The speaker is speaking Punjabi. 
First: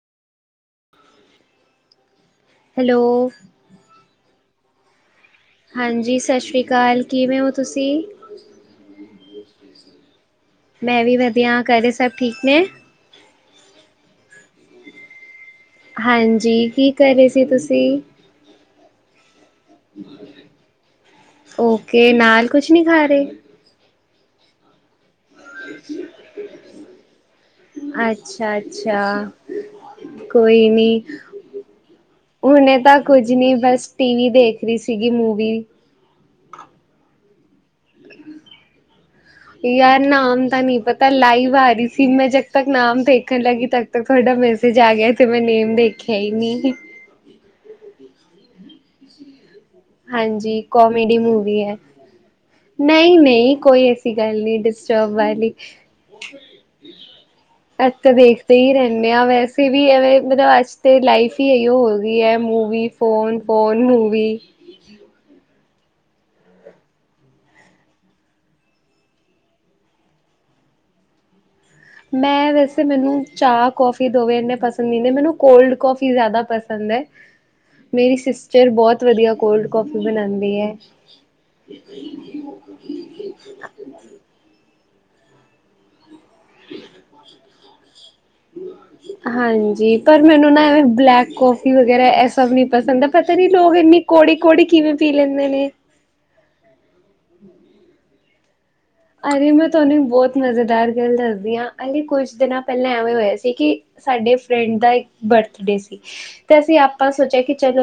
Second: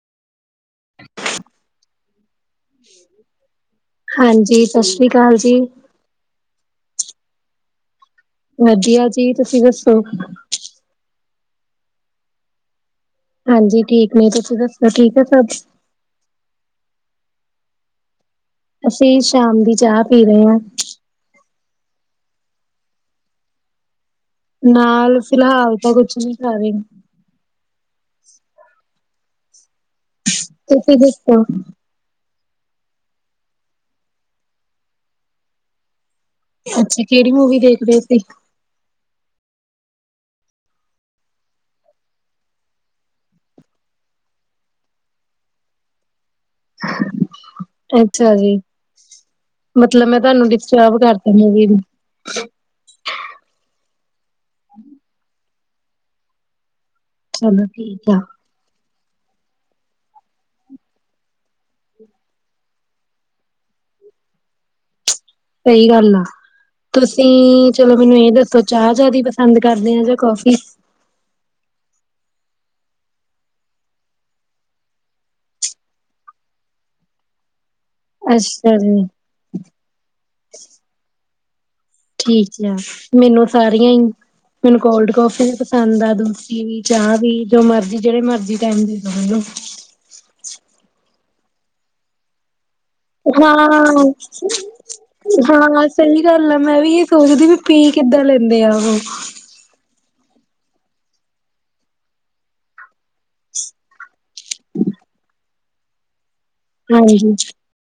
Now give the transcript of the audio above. ਹੈਲੋ ਠੀਕ ਹੋ ਹਾਂਜੀ ਸਤਿ ਸ੍ਰੀ ਅਕਾਲ, ਕਿਵੇਂ ਹੋ ਤੁਸੀਂ? ਵਧੀਆ ਜੀ ਤੁਸੀਂ ਦੱਸੋ ਵਦੀਆਂ, ਕਰੇ ਸਭ ਠੀਕ ਨੇ? ਹਾਂਜੀ ਠੀਕ ਨੇ, ਤੁਸੀਂ ਦੱਸੋ ਠੀਕ ਹੈ ਸਭ? ਹਾਂਜੀ, ਕੀ ਕਰ ਰਹੇ ਸੀ ਤੁਸੀਂ ਅਸੀਂ ਸ਼ਾਮ ਦੀ ਚਾਹ ਪੀ ਰਹੇ ਆ ਓਕੇ ਨਾਲ ਕੁਛ ਨਹੀ ਖਾ ਰਹੇ ਨਾਲ ਫਿਲਹਾਲ ਤਾਂ ਕੁਛ ਨ ਖਾ ਰਹੇ ਅੱਛਾ-ਅੱਛਾ। ਕੋਈ ਤੁਸੀ ਨੀ ਦਸੋ ਹੁਣੇ ਤਾਂ ਕੁੱਝ ਨਹੀਂ, ਬਸ ਟੀਵੀ ਦੇਖ ਰੀ ਸੀਗੀ ਮੂਵੀ ਅੱਛਾ ਕਿਹੜੀ ਮੂਵੀ ਦੇਖਦੇਂ ਸੀ ਯਾਰ ਨਾਮ ਤਾਂ ਨਹੀਂ ਪਤਾ, ਲਾਈਵ ਆ ਰਹੀ ਸੀ ਮੈਂ ਜਦ ਤੱਕ ਨਾਮ ਦੇਖਣ ਲੱਗੀ ਤਦ ਤੱਕ ਤੁਹਾਡਾ ਮੈਸੇਜ ਆ ਗਿਆ ਤੇ ਮੈਂ ਨੇਮ ਦੇਖਿਆ ਖਯਾ ਹੀ ਨਹੀਂ ਅੱਛਾ ਜੀ ਮਤਲਬ ਮੈਂ ਤੁਹਾਨੂੰ ਹਾਂਜੀ, ਡਿਸਟਰਬ ਕੋਮੇਡੀ ਕਰਤਾ ਮੂਵੀ ਹੈ, ਨੂੰ ਨਹੀਂ ਨਹੀਂ ਕੋਈ ਐਸੀ ਗੱਲ ਨਹੀ ਡਿਸਟਰਬ ਵਾਲੀ। [unintelligible] ਚਲੋ ਅਸ ਠੀਕ ਤਾ ਆ ਦੇਖਦੇ ਹੀ ਰਹਿ ਹਦੇ ਹ ਵੈਸੇ ਵੀ ਐਵੇਂ ਮਤਲਬ ਅੱਜ ਤੇ ਲਾਈਫ ਹੀ ਇਹੋ ਗਈ ਹੈ। Movie, phone phone, movie. ਸਹੀ ਗੱਲ ਆ, ਤੁਸੀਂ ਚਲੋ, ਮੈਨੂੰ ਇਹ ਦੱਸੋ ਚਾਹ ਜ਼ਿਆਦਾ ਪਸੰਦ ਕਰਦੇ ਹੋ ਜਾਂ ਕੌਫੀ। ਮੈਂ ਵੈਸੇ ਮੈਨੂੰ ਚਾਹ ਕੌਫੀ ਦੋਵੇਂ ਇੰਨੇ ਪਸੰਦ ਨਹੀਂ ਨੇ ਮੈਨੂੰ ਕੋਲਡ ਕੌਫੀ ਜ਼ਿਆਦਾ ਪਸੰਦ ਹੈ। ਮੇਰੀ ਸਿਸਟਰ ਅੱਛਾ ਜੀ ਬਹੁਤ ਵਧੀਆ ਕੋਲਡ ਕੌਫੀ ਬਣਾਦੀ ਹੈ। ਠੀਕ ਆ, ਮੈਨੂੰ ਸਾਰੀਆਂ ਹੀ ਮੈਨੂੰ ਕੋਲਡ ਕੌਫੀ ਵੀ ਪਸੰਦ ਆ ਦੂ ਰੋਟੀ ਵੀ, ਚਾਹ ਵੀ, ਜੋ ਮਰਜੀ ਜਿਹੜੇ ਮਰਜ਼ੀ ਟਾਈਮ ਦੇ ਦੋ ਮੈਨੂੰ। ਹਾਂਜੀ ਪਰ ਮੈਨੂੰ ਨਾ ਐਵੇਂ ਬਲੈਕ ਕੌਫੀ ਵਗੈਰਾ, ਇਹ ਸਭ ਨਹੀਂ ਪਸੰਦ ਹੈ ਪਤਾ ਨੀ ਹਾਂ ਲੋਕ ਇੰਨੀ ਕੌੜੀ ਕੌੜੀ ਕਿਵੇਂ ਪੀ ਲੈਂਦੇ ਨੇ ਹਾਂ ਸਹੀ ਗੱਲ ਆ ਮੈਂ ਵੀ ਇਹ ਸੋਚਦੀ ਵੀ ਪੀ ਕਿੱਦਾਂ ਲੈ ਹੁੰਦੇ ਆ। ਉਹ ਅਰੇ! ਮੈਂ ਤੁਹਾਨ ਬਹੁਤ ਮਜ਼ੇਦਾਰ ਗੱਲ ਦੱਸਦੀ ਹਾਂ, ਅਲੇ! ਕੁੱਝ ਦਿਨਾਂ ਪਹਿਲਾਂ ਹੋਇਆ ਸੀ, ਕਿ ਸਾਡੇ ਫਰੈਂਡ ਦਾ ਇੱਕ ਬਰਥ ਕਿਡੇ ਸੀ। ਤੇ ਅਸੀਂ ਆਪਾਂ ਹਾਂਜੀ ਸੋਚਿਆ ਕਿ ਚਲੋ,